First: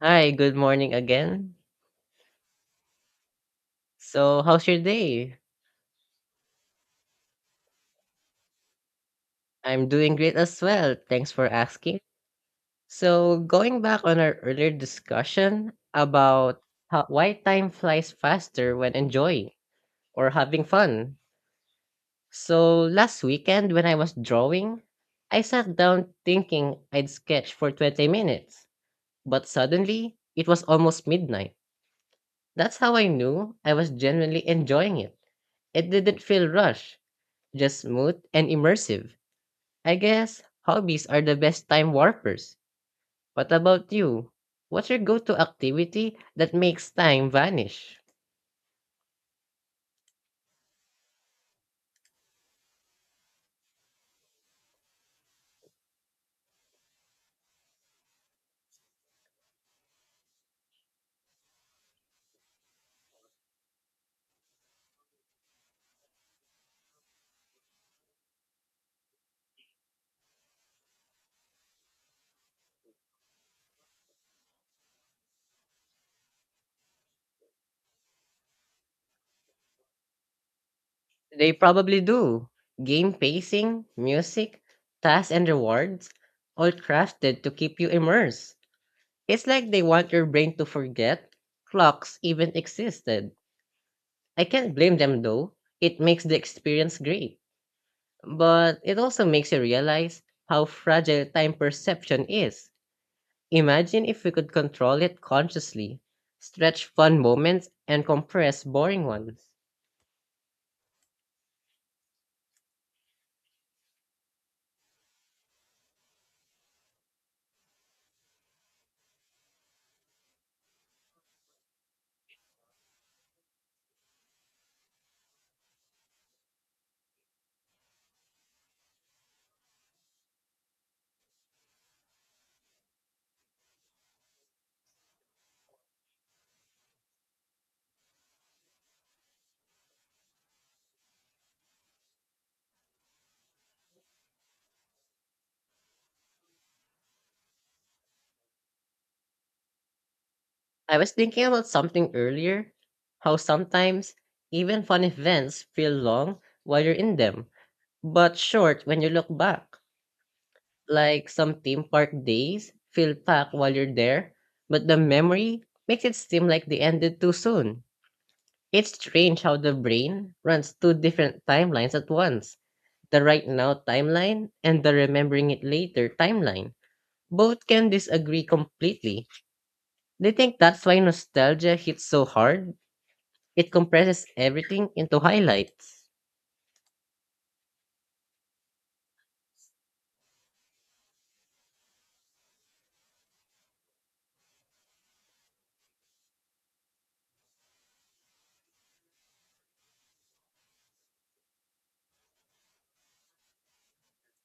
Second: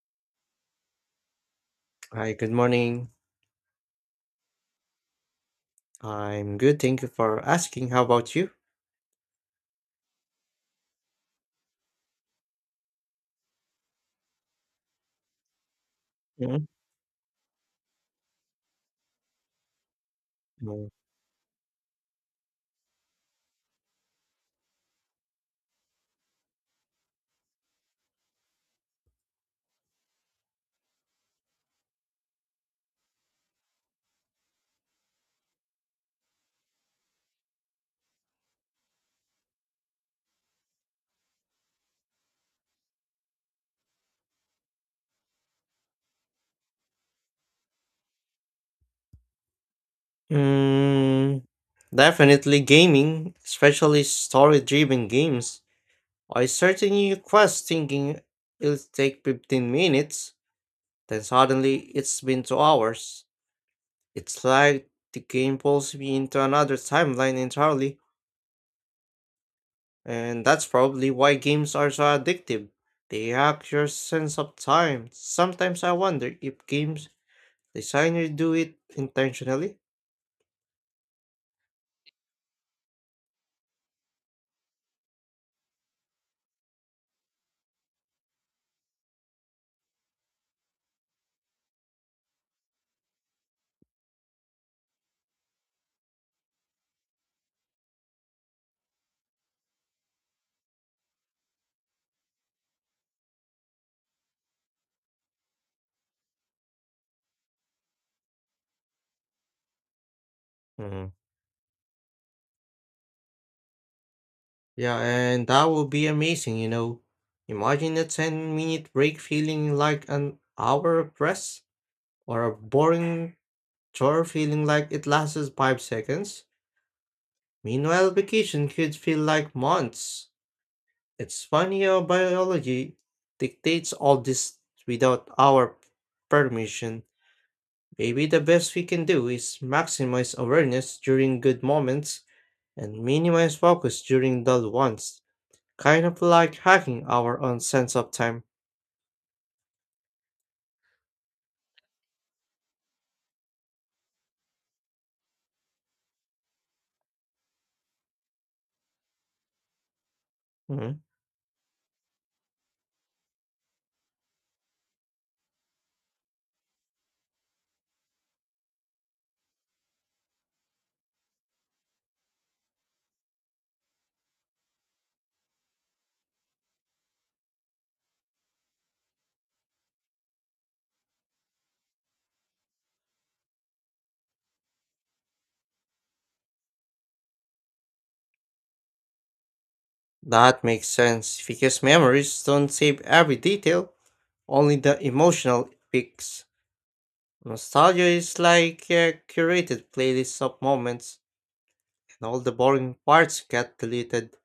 Hi, good morning again. Hi, good morning. So, how's your day? I'm good. Thank you for asking. How about you? I'm doing great as well. Thanks for asking. So, going back on our earlier discussion about Mhm. how, why time flies faster when enjoying or having Mm, fun. So, last weekend when I was drawing, I sat down thinking I'd sketch for 20 minutes, but suddenly it was almost midnight. That's how I knew I was genuinely enjoying it. It didn't feel rushed, just smooth and immersive. I guess hobbies are the best time warpers. What about you? What's your go to activity that makes time vanish? Mm, definitely gaming, especially story-driven games. I start a new quest thinking it'll take 15 minutes, then suddenly it's been 2 hours. It's like the game pulls me into another timeline entirely, and that's probably why games are so addictive. They hack your sense of time. Sometimes I wonder if games Designer do it intentionally? They probably do. Game pacing, music, tasks, and rewards, all crafted to keep you immersed. It's like they want your brain to forget clocks even existed. I can't blame them though. It makes the experience great. But it also makes you realize how fragile time perception is. Imagine if we could control it consciously, stretch fun moments, and compress boring ones. Hmm. Yeah, and that would be amazing, Imagine a 10-minute break feeling like an hour of rest, or a boring chore feeling like it lasts 5 seconds. Meanwhile, vacation could feel like months. It's funny how biology dictates all this without our permission. Maybe the best we can do is maximize awareness during good moments and minimize focus during dull ones, kind of like hacking our own sense of time. I was thinking about something earlier, how sometimes even fun events feel long while you're in them, but short when you look back. Hmm, Like, some theme park days feel packed while you're there, but the memory makes it seem like they ended too soon. It's strange how the brain runs two different timelines at once, the right now timeline and the remembering it later timeline. Both can disagree completely. They think that's why nostalgia hits so hard. It compresses everything into highlights. That makes sense because memories don't save every detail, only the emotional peaks. Nostalgia is like a curated playlist of moments, and all the boring parts get deleted.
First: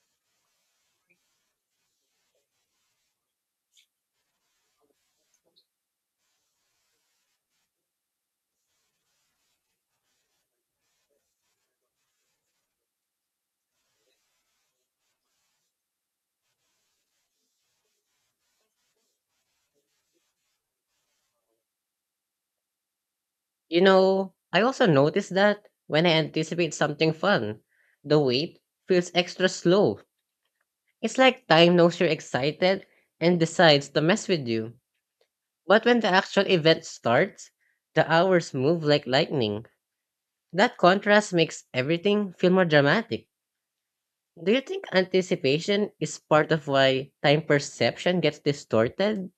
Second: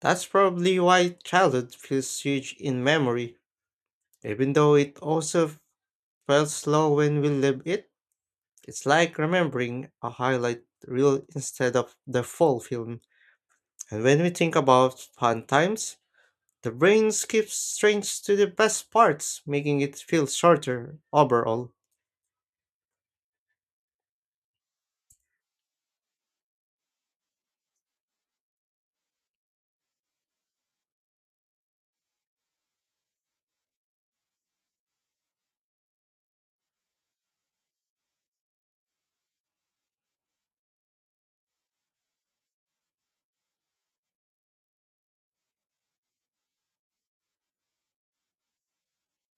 That's probably why childhood feels huge in memory, even though it also felt slow when we live it. It's like remembering a highlight reel instead of the full film. And when we think about fun times, the brain skips straight to the best parts, making it feel shorter overall. You know, I also notice that when I anticipate something fun, the wait feels extra slow. It's like time knows you're excited and decides to mess with you. But when the actual event starts, the hours move like lightning. That contrast makes everything feel more dramatic. Do you think anticipation is part of why time perception gets distorted?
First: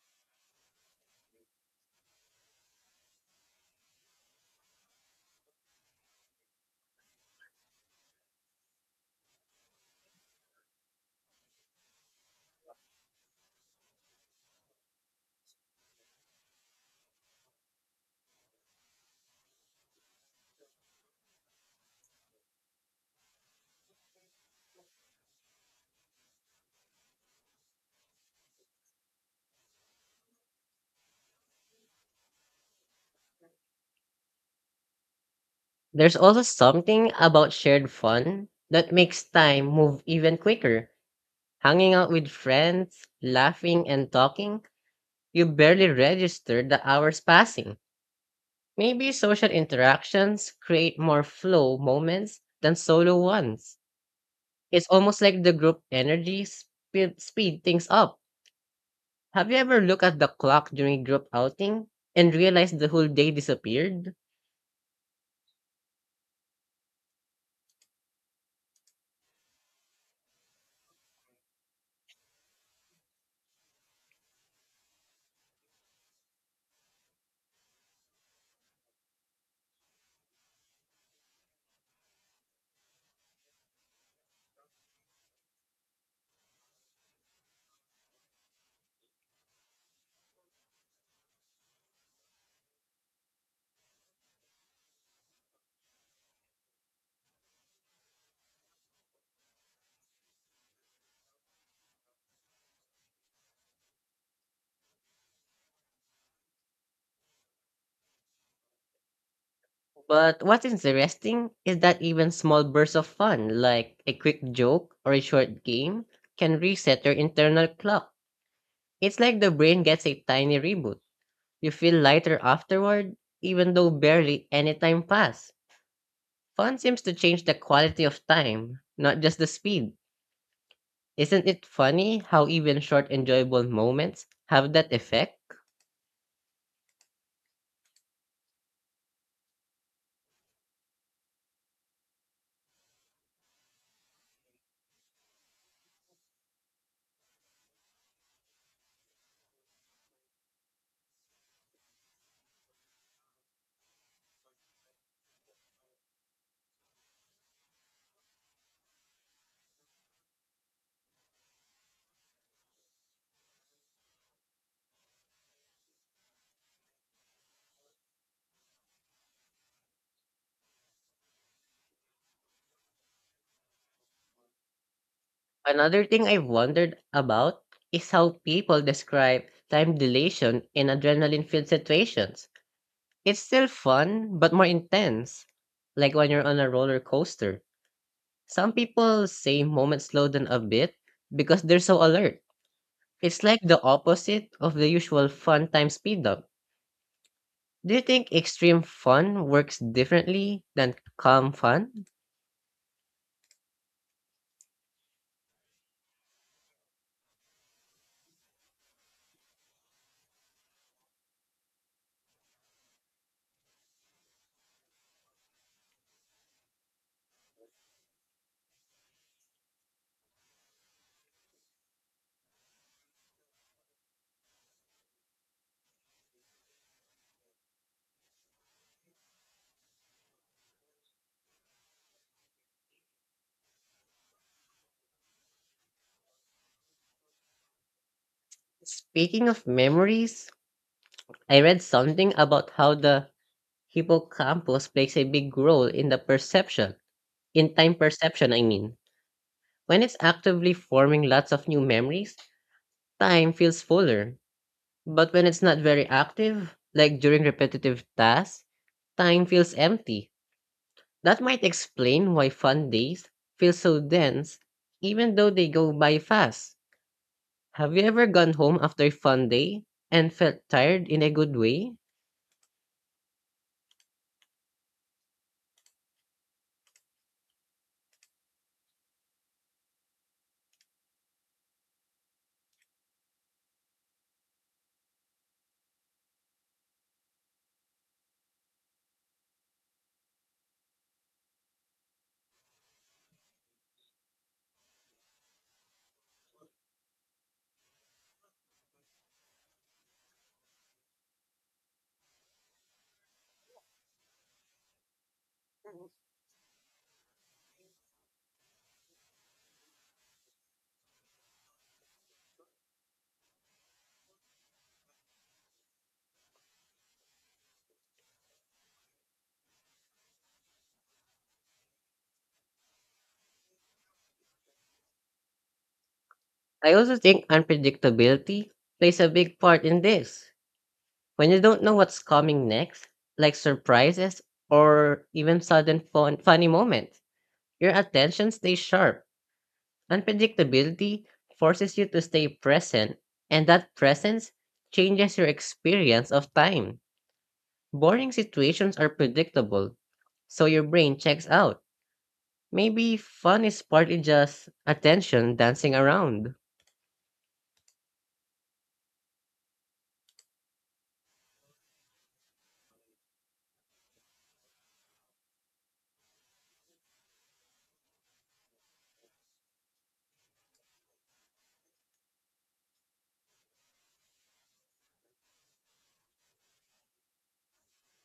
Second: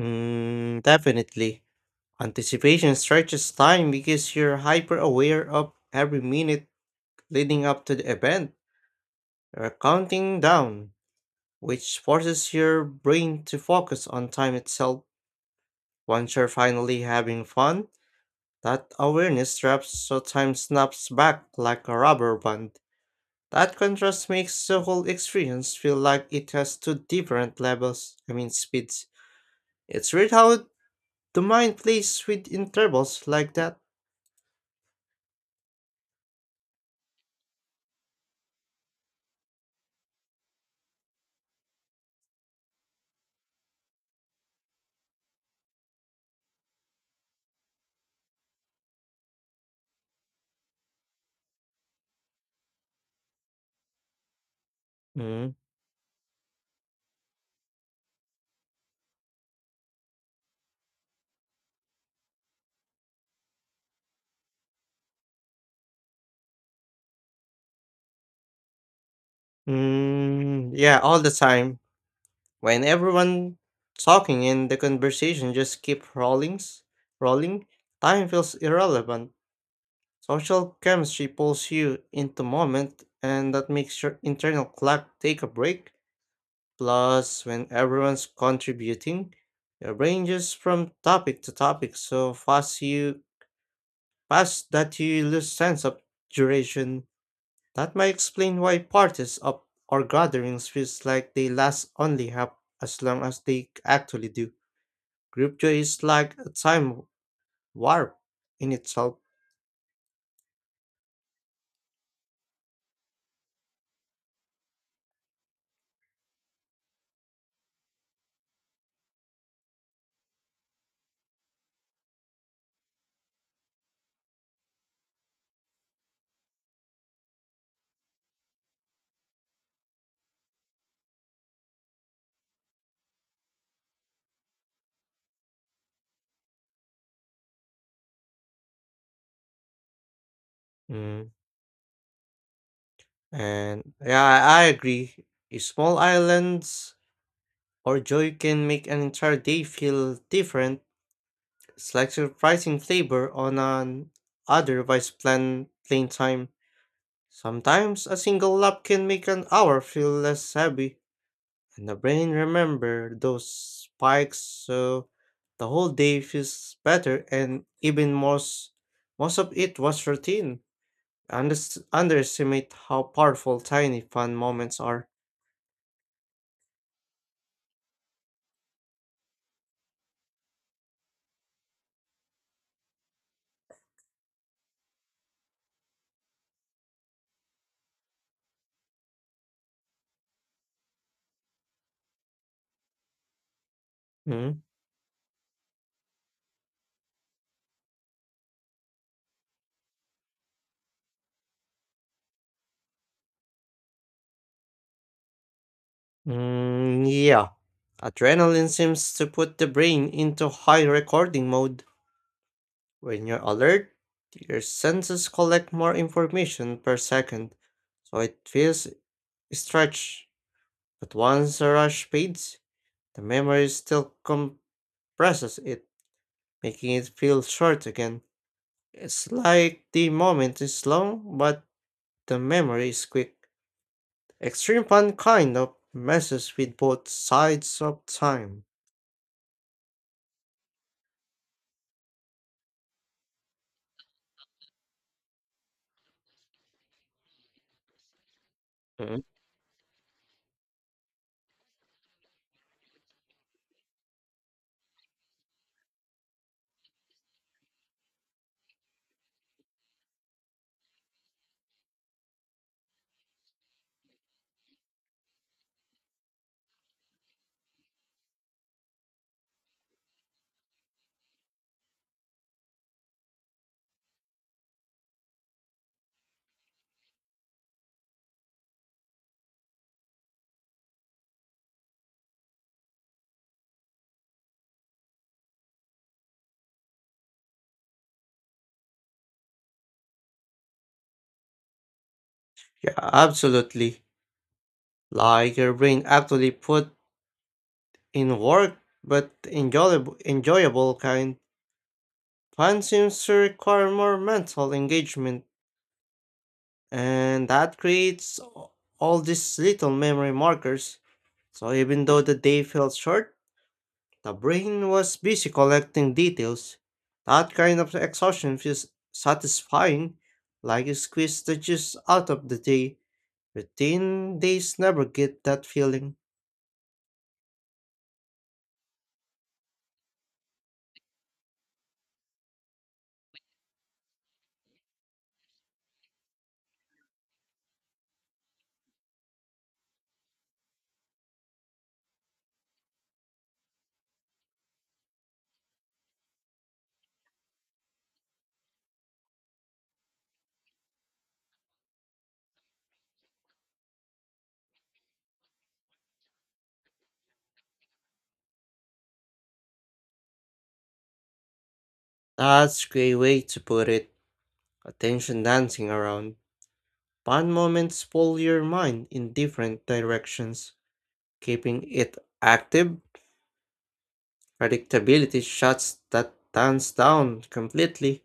Definitely. Anticipation stretches time because you're hyper aware of every minute leading up to the event. You're counting down, which forces your brain to focus on time itself. Once you're finally having fun, that awareness trap sometimes snaps back like a rubber band. That contrast makes the whole experience feel like it has two different levels, I mean speeds. It's weird how the mind plays with intervals like that. There's also something about shared fun that makes time move even quicker. Hanging out with friends, laughing, and talking, you barely register the hours passing. Maybe social interactions create more flow moments than solo ones. It's almost like the Mm. group energy speed things up. Have you ever looked at the clock during group outing and realized the whole day disappeared? Mm, yeah, all the time. When everyone talking and the conversation just keep rolling, rolling, time feels irrelevant. Social chemistry pulls you into moment and that makes your internal clock take a break. Plus, when everyone's contributing, your brain jumps from topic to topic so fast that you lose sense of duration. That might explain why parties of or gatherings feels like they last only half as long as they actually do. Group joy is like a time warp in itself. But what's interesting is that even small bursts of fun, like a quick joke or a short game, can reset your internal clock. It's like the brain gets a tiny reboot. You feel lighter afterward, even though barely any time passed. Fun seems to change the quality of time, not just the speed. Isn't it funny how even short enjoyable moments have that effect? Mm. And yeah, I agree. A Small islands or joy can make an entire day feel different. It's like surprising flavor on an otherwise plain time. Sometimes a single lap can make an hour feel less heavy, and the brain remember those spikes so the whole day feels better and even most of it was routine. Underestimate how powerful tiny fun moments are. Another thing I've wondered about is how people describe time dilation in adrenaline filled situations. It's still fun, but more intense, like when you're on a roller coaster. Some people say moments slow down a bit because they're so alert. It's like the opposite Hmm? of the usual fun time speed up. Do you think extreme fun works differently than calm fun? Mm, yeah. Adrenaline seems to put the brain into high recording mode. When you're alert, your senses collect more information per second, so it feels stretched. But once the rush fades, the memory still compresses it, making it feel short again. It's like the moment is long, but the memory is quick. Extreme fun kind of messes with both sides of time. Speaking of memories, I read something about how the Hippocampus plays a big role in the perception, in time perception, I mean. Mhm. When it's actively forming lots of new memories, time feels fuller. But when it's not very active, like during repetitive tasks, time feels empty. That might explain why fun days feel so dense, even though they go by fast. Have you ever gone home after a fun day and felt tired in a good way? Yeah, absolutely. Like your brain actually put in work but enjoyable, enjoyable kind. Fun seems to require more mental engagement, and that creates all these little memory markers. So even though the day felt short, the brain was busy collecting details. That kind of exhaustion feels satisfying, like you squeeze the juice out of the day. Routine days never get that feeling. I also think unpredictability plays a big part in this. When you don't know what's coming next, like surprises or even sudden funny moments, your attention stays sharp. Unpredictability forces you to stay present, and that presence changes your experience of time. Boring situations are predictable, so your brain checks out. Maybe fun is partly just attention dancing around. That's a great way to put it. Attention dancing around. Fun moments pull your mind in different directions, keeping it active. Predictability shuts that dance down completely.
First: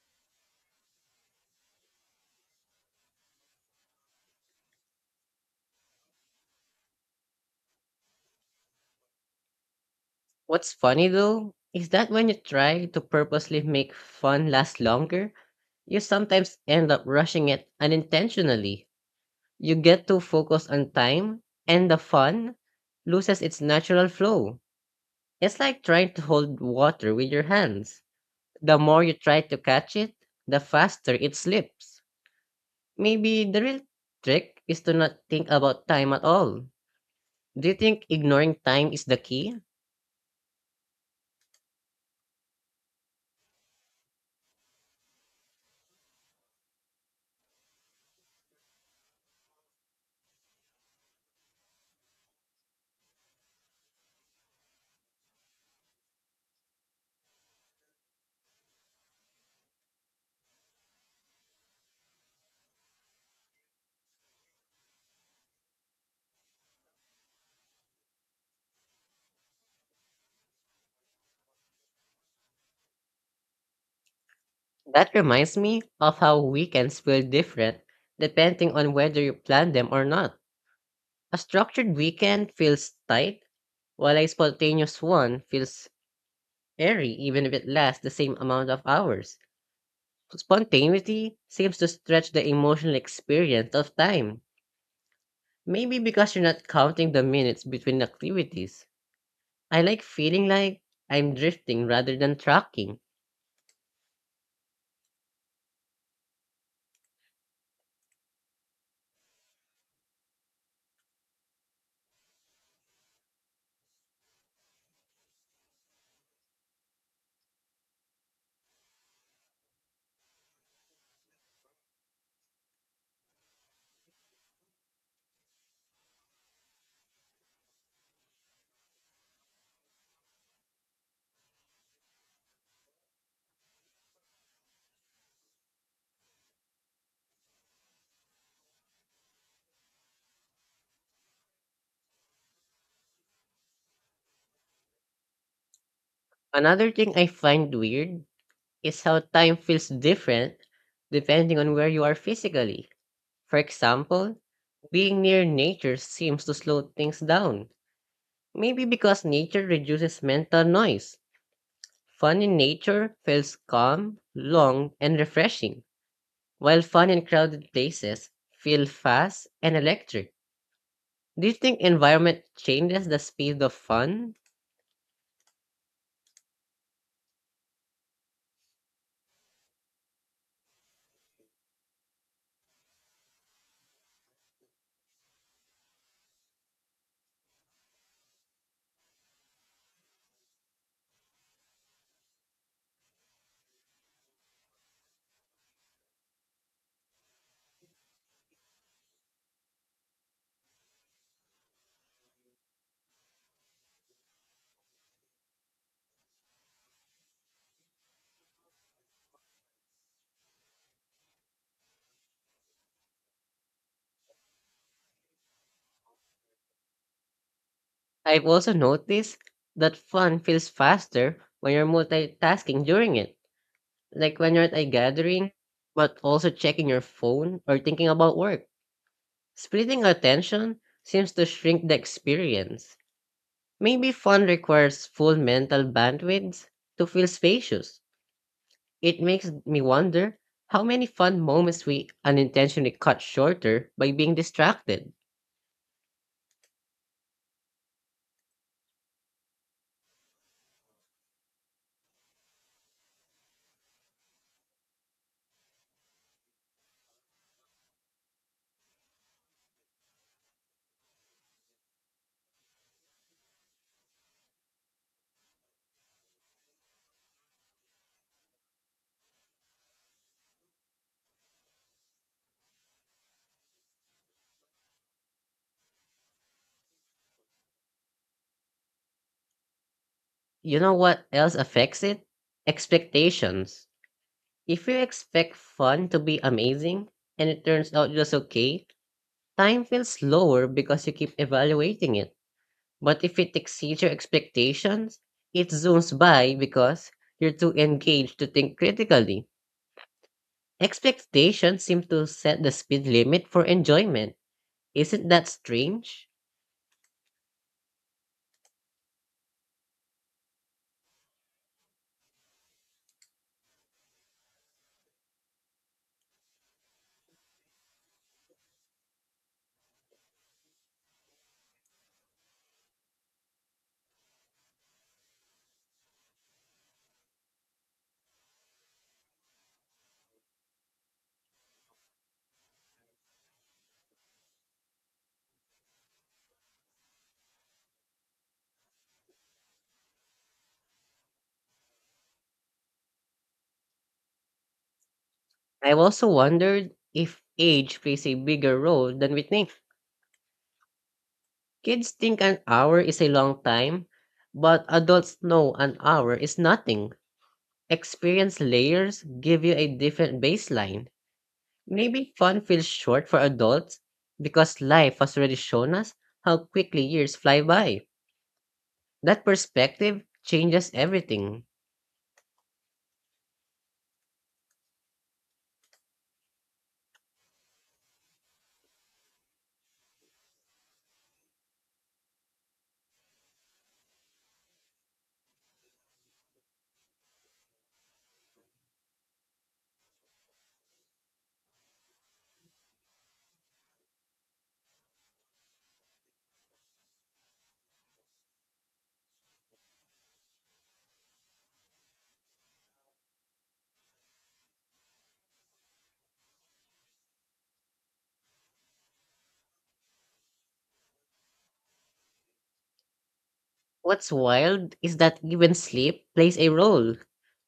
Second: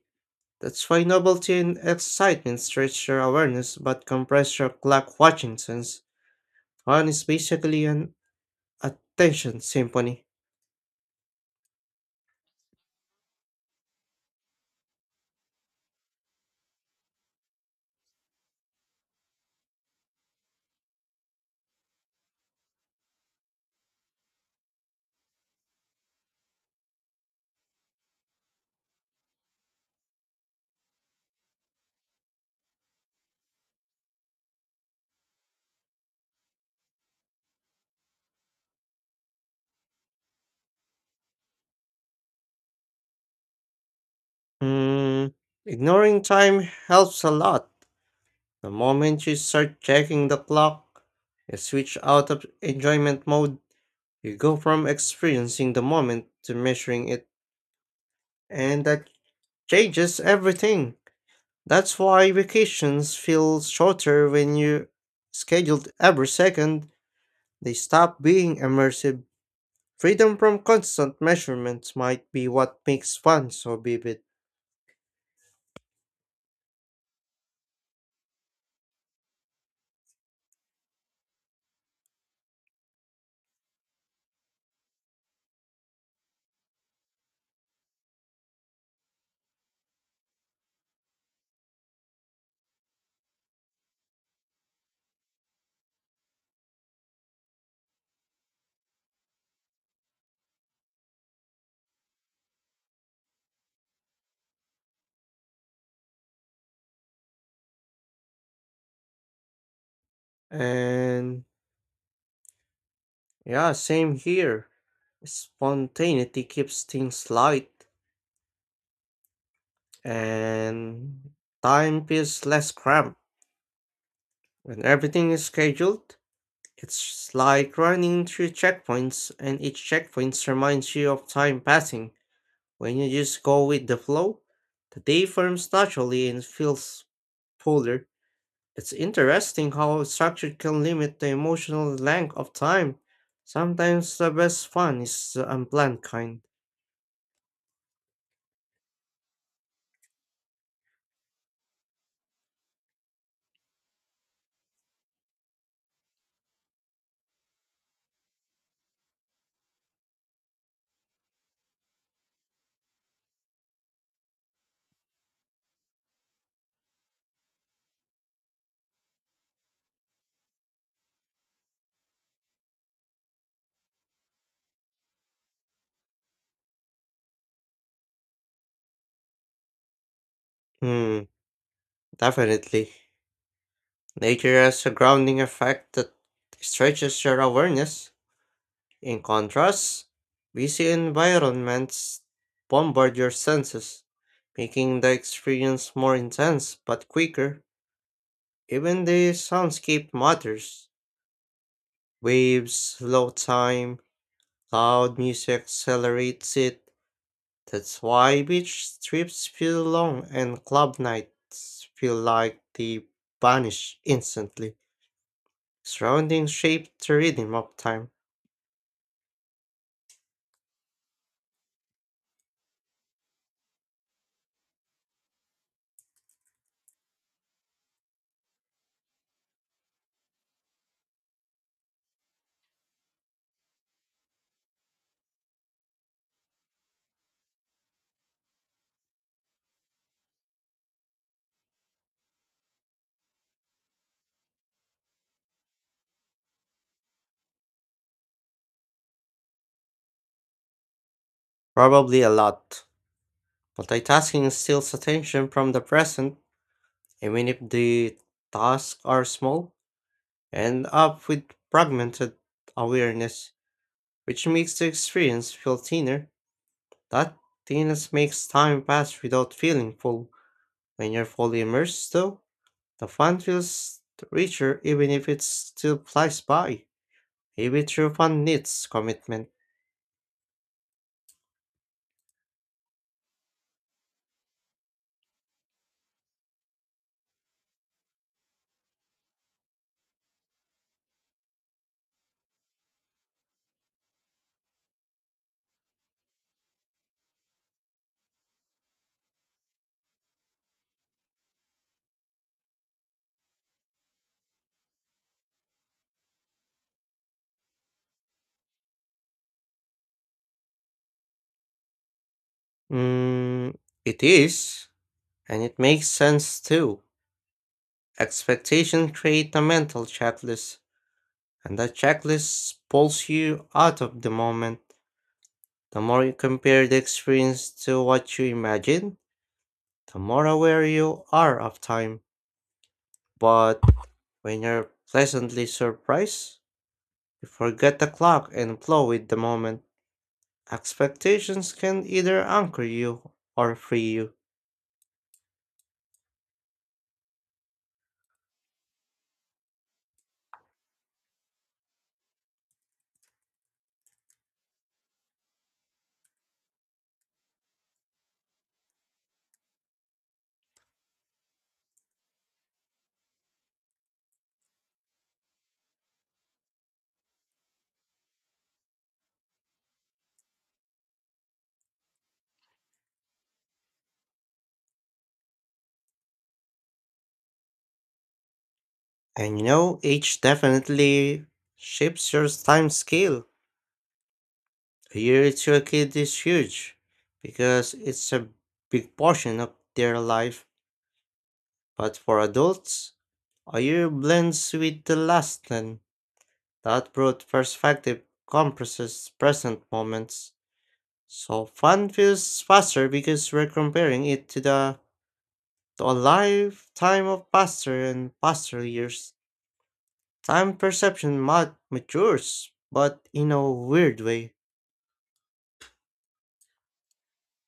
That's why novelty and excitement stretch your awareness but compress your clock watching sense. Fun is basically an attention symphony. What's funny though is that when you try to purposely make fun last longer, you sometimes end up rushing it unintentionally. You get too focused on time, and the fun loses its natural flow. It's like trying to hold water with your hands. The more you try to catch it, the faster it slips. Maybe the real trick is to not think about time at all. Do you think ignoring time is the key? Hmm, ignoring time helps a lot. The moment you start checking the clock, you switch out of enjoyment mode. You go from experiencing the moment to measuring it, and that changes everything. That's why vacations feel shorter when you scheduled every second. They stop being immersive. Freedom from constant measurements might be what makes fun so vivid. That reminds me of how weekends feel different depending on whether you plan them or not. A structured weekend feels tight, while a spontaneous one feels airy even if it lasts the same amount of hours. Spontaneity seems to stretch the emotional experience of time, maybe because you're not counting the minutes between activities. I like feeling like I'm drifting rather than tracking. And yeah, same here. Spontaneity keeps things light, and time feels less cramped. When everything is scheduled, it's like running through checkpoints, and each checkpoint reminds you of time passing. When you just go with the flow, the day forms naturally and feels fuller. It's interesting how structure can limit the emotional length of time. Sometimes the best fun is the unplanned kind. Another thing I find weird is how time feels different depending on where you are physically. For example, being near nature seems to slow things down. Maybe because nature reduces mental noise. Fun in nature feels calm, long, and refreshing, while fun in crowded places feel fast and electric. Do you think environment changes the speed of fun? Hmm, definitely. Nature has a grounding effect that stretches your awareness. In contrast, busy environments bombard your senses, making the experience more intense but quicker. Even the soundscape matters. Waves, slow time, loud music accelerates it. That's why beach trips feel long and club nights feel like they vanish instantly. Surroundings shape the rhythm of time. I've also noticed that fun feels faster when you're multitasking during it, like when you're at a gathering, but also checking your phone or thinking about work. Splitting attention seems to shrink the experience. Maybe fun requires full mental bandwidth to feel spacious. It makes me wonder how many fun moments we unintentionally cut shorter by being distracted. Probably a lot. Multitasking steals attention from the present. Even if the tasks are small, end up with fragmented awareness, which makes the experience feel thinner. That thinness makes time pass without feeling full. When you're fully immersed, though, the fun feels richer even if it still flies by. Maybe true fun needs commitment. You know what else affects it? Expectations. If you expect fun to be amazing and it turns out just okay, time feels slower because you keep evaluating it. But if it exceeds your expectations, it zooms by because you're too engaged to think critically. Expectations seem to set the speed limit for enjoyment. Isn't that strange? Mm, it is, and it makes sense too. Expectation create a mental checklist. And that checklist pulls you out of the moment. The more you compare the experience to what you imagine, the more aware you are of time. But when you're pleasantly surprised, you forget the clock and flow with the moment. Expectations can either anchor you or free you. I've also wondered if age plays a bigger role than we think. Kids think an hour is a long time, but adults know an hour is nothing. Experience layers give you a different baseline. Maybe fun feels short for adults because life has already shown us how quickly years fly by. That perspective changes everything. And you know, age definitely shapes your time scale. A year to a kid is huge because it's a big portion of their life. But for adults, a year blends with the last and that broad perspective compresses present moments. So fun feels faster because we're comparing it to a lifetime of pastor and pastor years. Time perception matures, but in a weird What's way. wild is that even sleep plays a role.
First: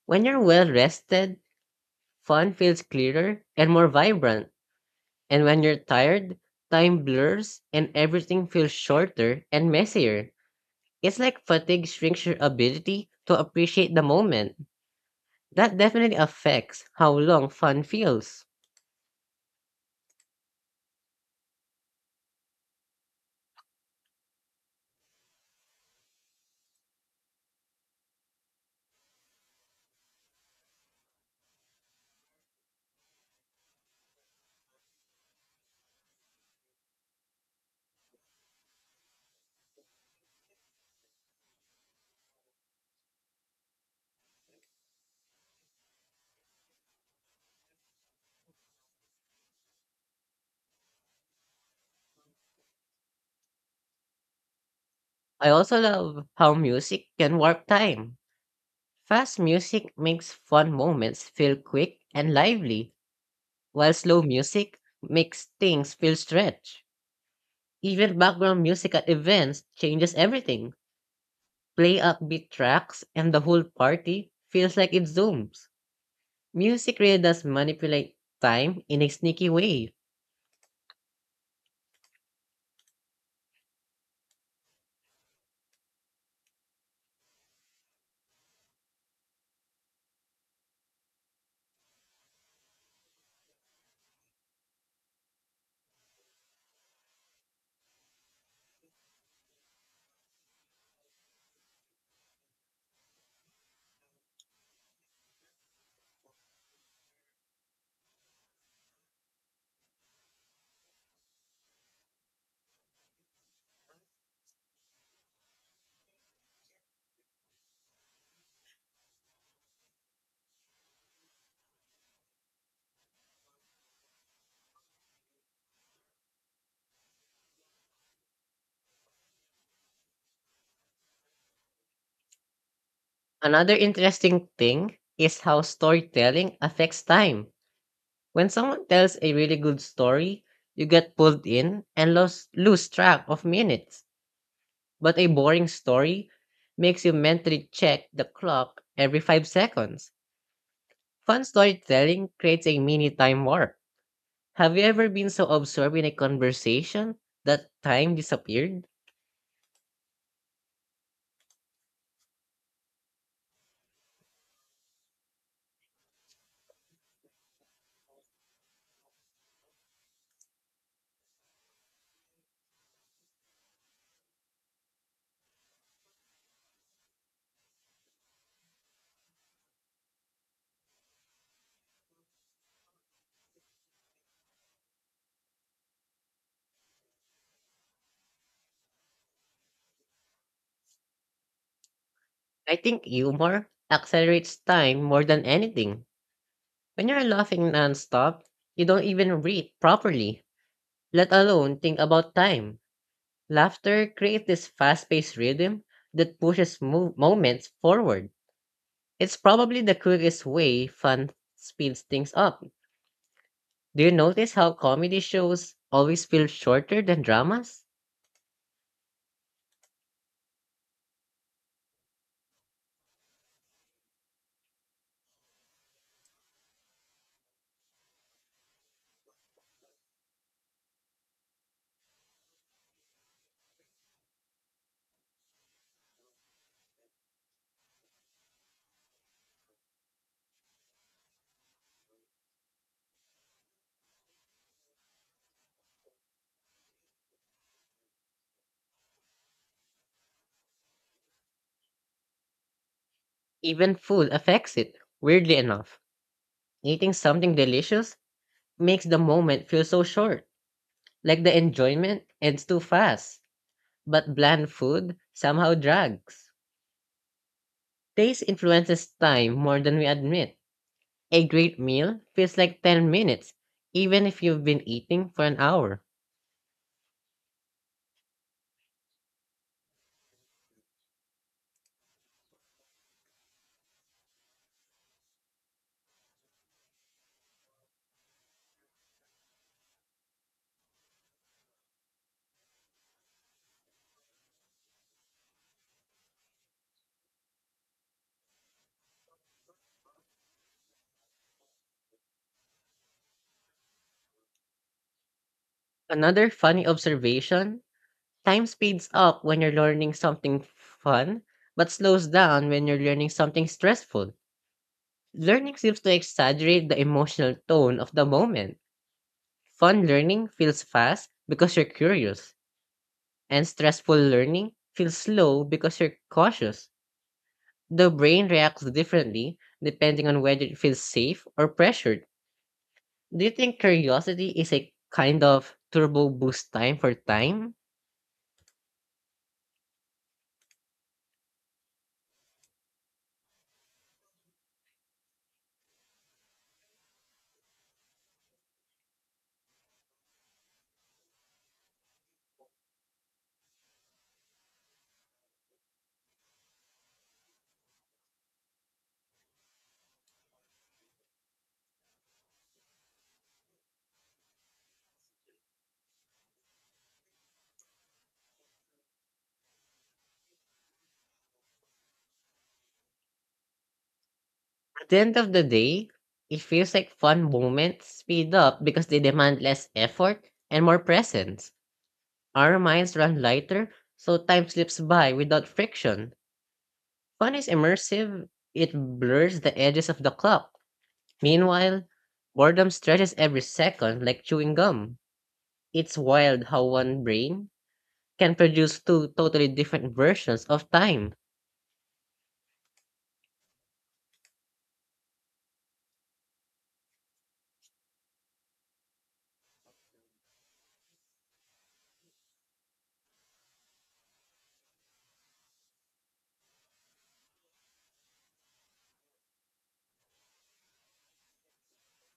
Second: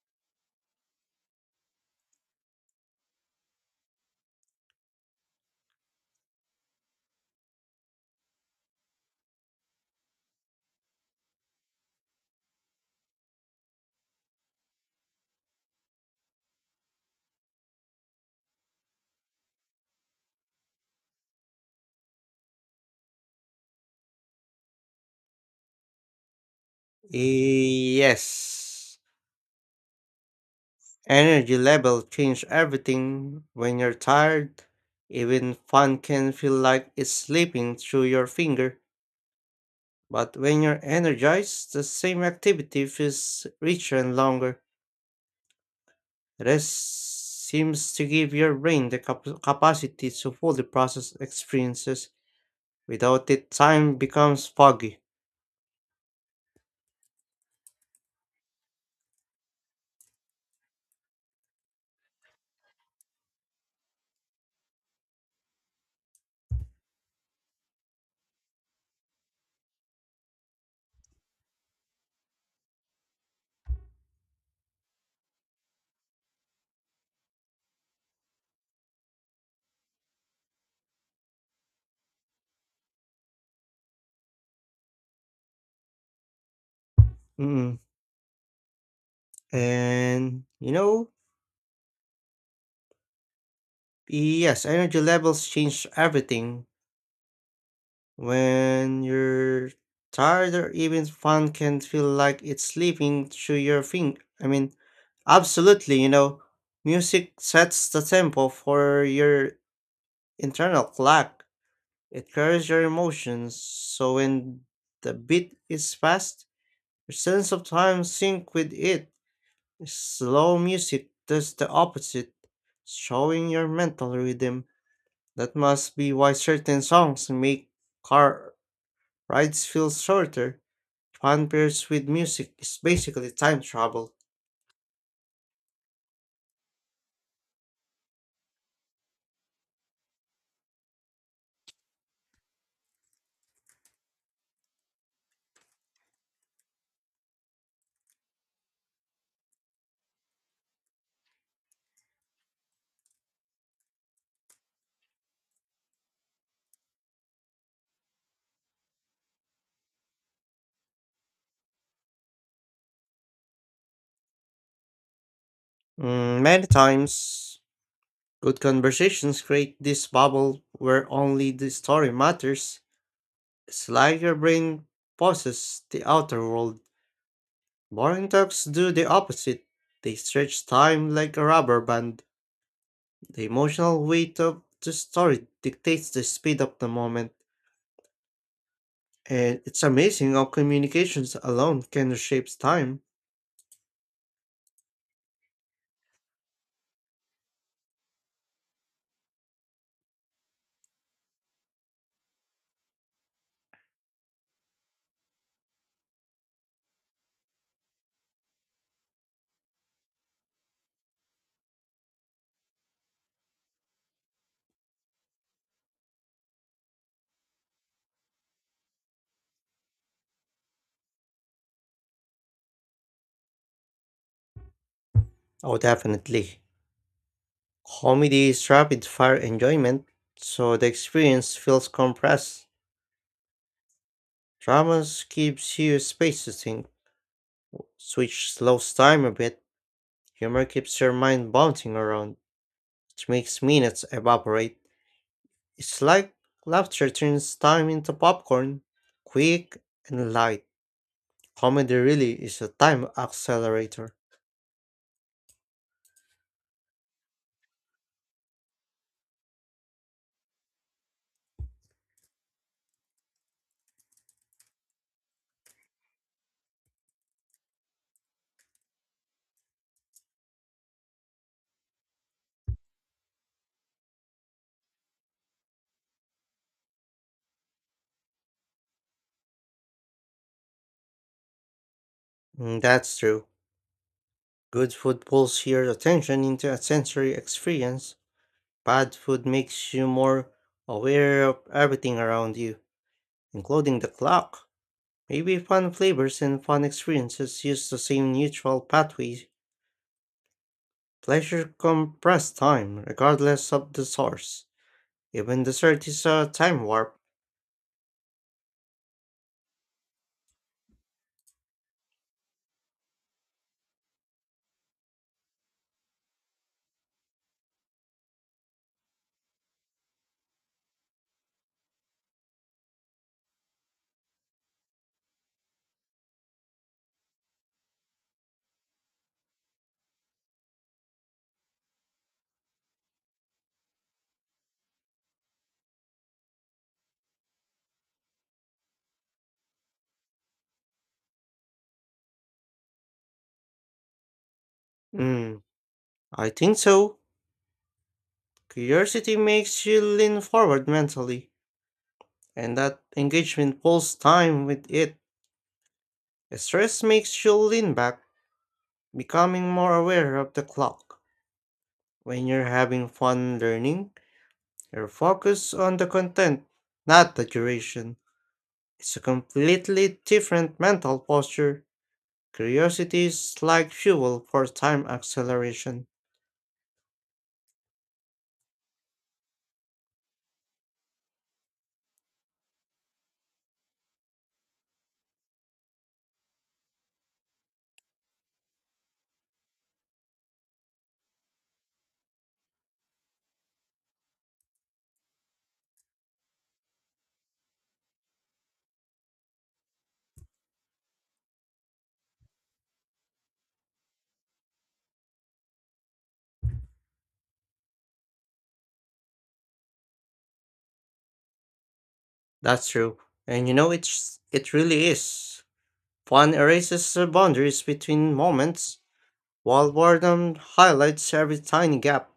When you're well rested, fun feels clearer and more vibrant. And when you're tired, time blurs and everything feels shorter and messier. It's like fatigue shrinks your ability to appreciate the moment. That definitely affects how long fun feels. Yes. Energy level change everything when you're tired. Even fun can feel like it's slipping through your finger. But when you're energized, the same activity feels richer and longer. Rest seems to give your brain the capacity to fully process experiences. Without it, time becomes foggy. I also love how music can warp time. Fast music makes fun moments feel quick and lively, while slow music makes things feel stretched. Even background music at events changes everything. Play upbeat tracks and the whole party feels like it zooms. Music really does manipulate time in a sneaky way. Mm. And you know, yes, energy levels change everything. When you're tired or even fun can feel like it's slipping through your fing I mean, absolutely, you know, music sets the tempo for your internal clock. It carries your emotions, so when the beat is fast, your sense of time sync with it. Slow music does the opposite, showing your mental rhythm. That must be why certain songs make car rides feel shorter. Fun pairs with music is basically time Another travel. interesting thing is how storytelling affects time. When someone tells a really good story, you get pulled in and lose track of minutes. But a boring story makes you mentally check the clock every 5 seconds. Fun storytelling creates a mini time warp. Have you ever been so absorbed in a conversation that time disappeared? Mm, many times, good conversations create this bubble where only the story matters. It's like your brain pauses the outer world. Boring talks do the opposite. They stretch time like a rubber band. The emotional weight of the story dictates the speed of the moment. And it's amazing how communications alone can reshape I think time. humor accelerates time more than anything. When you're laughing nonstop, you don't even breathe properly, let alone think about time. Laughter creates this fast paced rhythm that pushes moments forward. It's probably the quickest way fun speeds things up. Do you notice how comedy shows always feel shorter than dramas? Oh, definitely. Comedy is rapid fire enjoyment, so the experience feels compressed. Dramas gives you space to think, which slows time a bit. Humor keeps your mind bouncing around, which makes minutes evaporate. It's like laughter turns time into popcorn, quick and light. Comedy really is a time Even accelerator. food affects it. Weirdly enough, eating something delicious makes the moment feel so short, like the enjoyment ends too fast. But bland food somehow drags. Taste influences time more than we admit. A great meal feels like 10 minutes, even if you've been eating for an hour. That's true. Good food pulls your attention into a sensory experience. Bad food makes you more aware of everything around you, including the clock. Maybe fun flavors and fun experiences use the same neutral pathway. Pleasure compress time, regardless of the source. Even dessert is Another a time funny warp. observation, time speeds up when you're learning something fun, but slows down when you're learning something stressful. Learning seems to exaggerate the emotional tone of the moment. Fun learning feels fast because you're curious, and stressful learning feels slow because you're cautious. The brain reacts differently depending on whether it feels safe or pressured. Do you think curiosity is a kind of turbo boost time for time? Hmm, I think so. Curiosity makes you lean forward mentally, and that engagement pulls time with it. Stress makes you lean back, becoming more aware of the clock. When you're having fun learning, you're focused on the content, not the duration. It's a completely different mental posture. Curiosity is like fuel for time At the end of the acceleration. day, it feels like fun moments speed up because they demand less effort and more presence. Our minds run lighter, so time slips by without friction. Fun is immersive, it blurs the edges of the clock. Meanwhile, boredom stretches every second like chewing gum. It's wild how one brain can produce two totally different versions of time. That's true. And you know it really is. Fun erases the boundaries between moments, while boredom highlights every tiny gap.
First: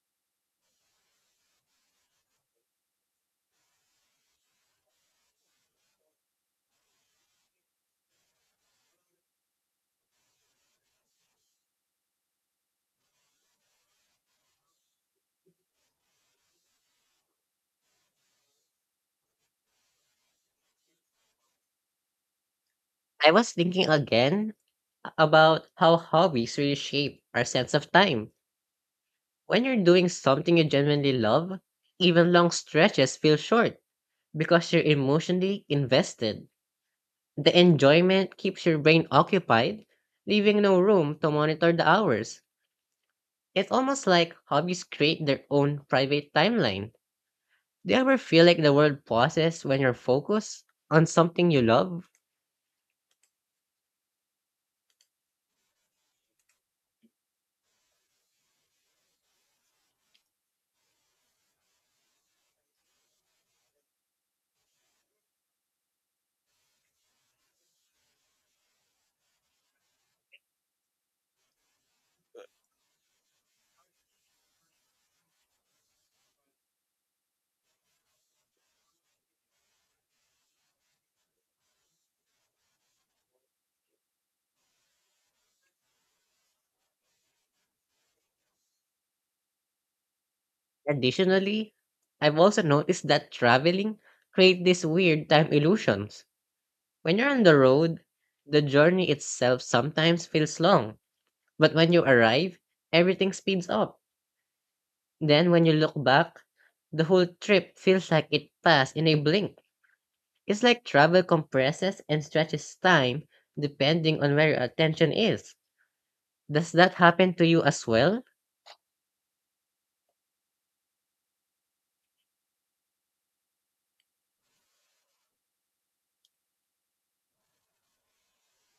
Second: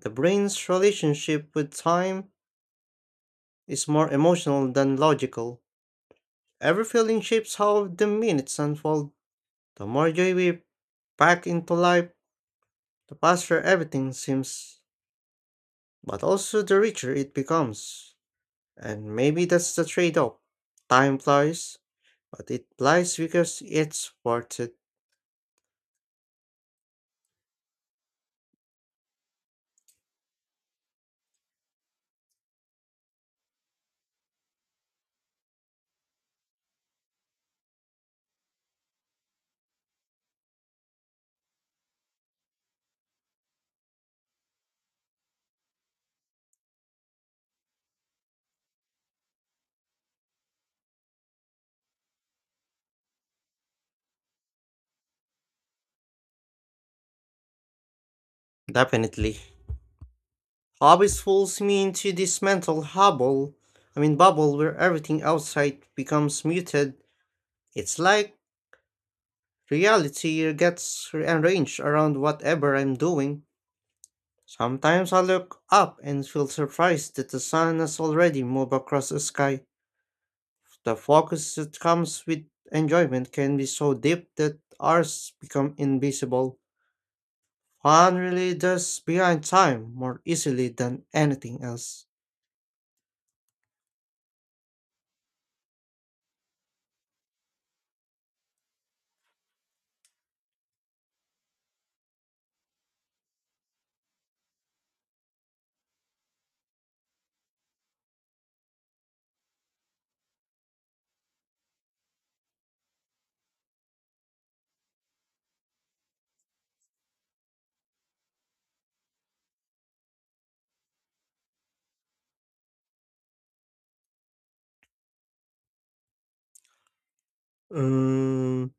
The brain's relationship with time is more emotional than logical. Every feeling shapes how the minutes unfold. The more joy we pack into life, the faster everything seems, but also the richer it becomes. And maybe that's the trade off. Time flies, but it flies I was because thinking it's again worth it. about how hobbies really shape our sense of time. When you're doing something you genuinely love, even long stretches feel short because you're emotionally invested. The enjoyment keeps your brain occupied, leaving no room to monitor the hours. It's almost like hobbies create their own private timeline. Do you ever feel like the world pauses when you're focused on something you love? Definitely. Hobbies fools me into this mental hobble, I mean bubble where everything outside becomes muted. It's like reality gets rearranged around whatever I'm doing. Sometimes I look up and feel surprised that the sun has already moved across the sky. The focus that comes with enjoyment can be so deep that ours become invisible. Fun really does behind time more easily than anything Additionally, else. I've also noticed that traveling creates these weird time illusions. When you're on the road, the journey itself sometimes feels long, but when you arrive, everything speeds up. Then when you look back, the whole trip feels like it passed in a blink. It's like travel compresses and stretches time depending on where your attention is. Does that happen to you as well? Um,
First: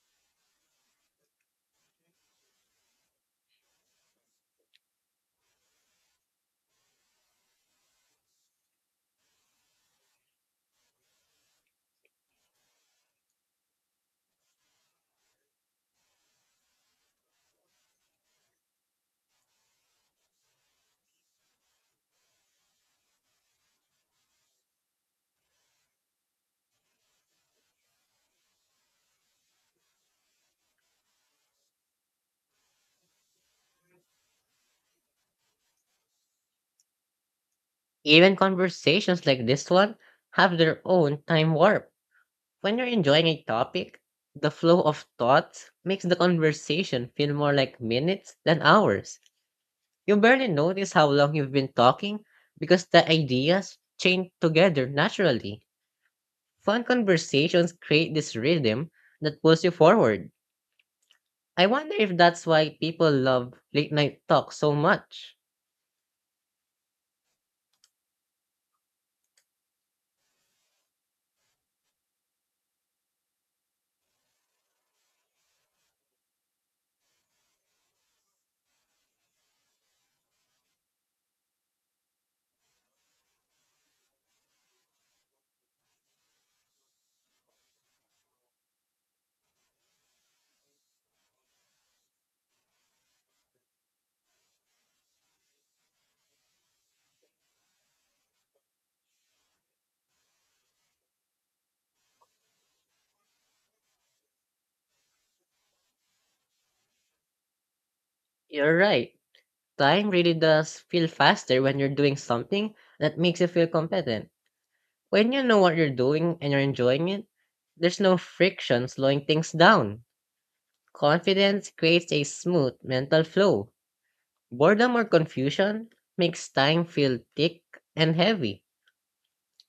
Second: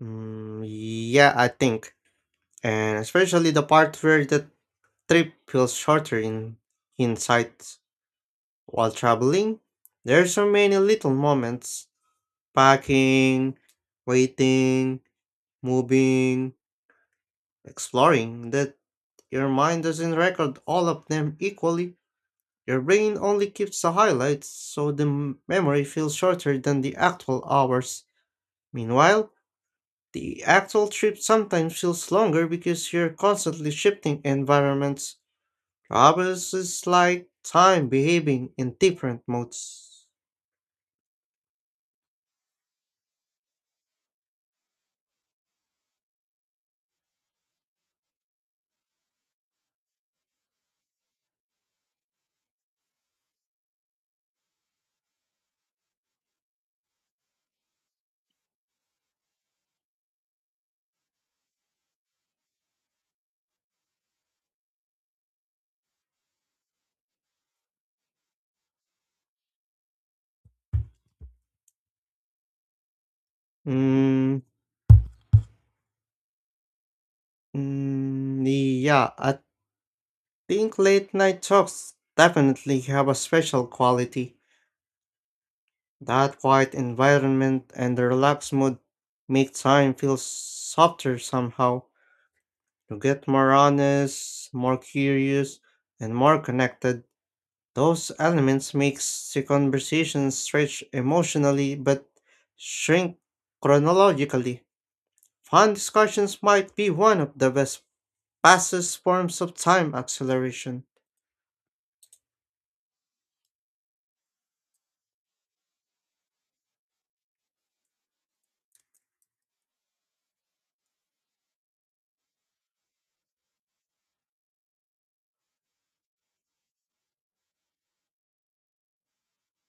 yeah, I think. And especially the part where the trip feels shorter in hindsight. While traveling, there are so many little moments. Packing, waiting, moving, exploring, that your mind doesn't record all of them equally. Your brain only keeps the highlights, so the memory feels shorter than the actual hours. Meanwhile, the actual trip sometimes feels longer because you're constantly shifting environments. Travels is like time Even behaving in different conversations like this one modes. have their own time warp. When you're enjoying a topic, the flow of thoughts makes the conversation feel more like minutes than hours. You barely notice how long you've been talking because the ideas chain together naturally. Fun conversations create this rhythm that pulls you forward. I wonder if that's why people love late night talk so much. Mm, yeah, I think late night talks definitely have a special quality. That quiet environment and the relaxed mood make time feel softer somehow. You get more honest, more curious, and more connected. Those elements makes the conversation stretch emotionally but shrink chronologically. Fun discussions might be one of the best You're fastest right. forms of time Time really does acceleration. feel faster when you're doing something that makes you feel competent. When you know what you're doing and you're enjoying it, there's no friction slowing things down. Confidence creates a smooth mental flow. Boredom or confusion makes time feel thick and heavy.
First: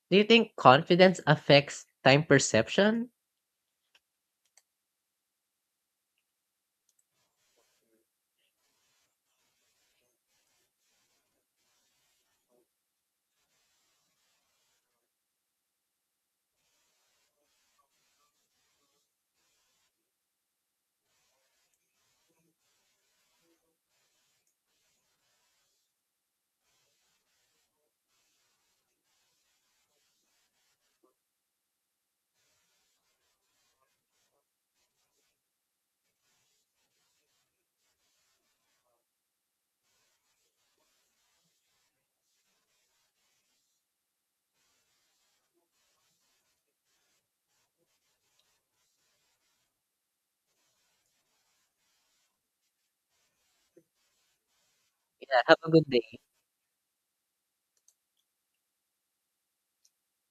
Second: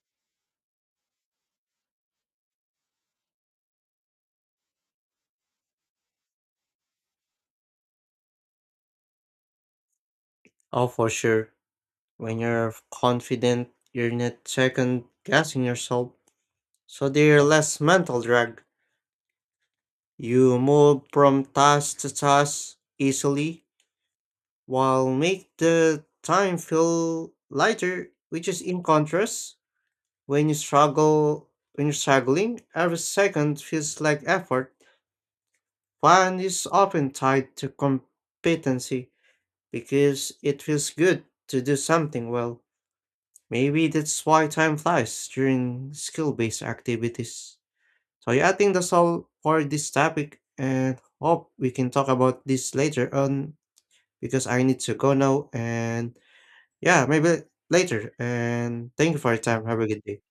Do you think confidence affects time perception? Oh, for sure. When you're confident, you're not second guessing yourself, so there's less mental drag. You move from task to task easily, while make the time feel lighter, which is in contrast. When you struggle, when you're struggling, every second feels like effort. Fun is often tied to competency because it feels good to do something well. Maybe that's why time flies during skill based activities. So, yeah, I think that's all for this topic, and hope we can talk about this later on because I need to go Yeah, now. have a good And day. yeah, maybe later. And thank you for your time. Have a good day.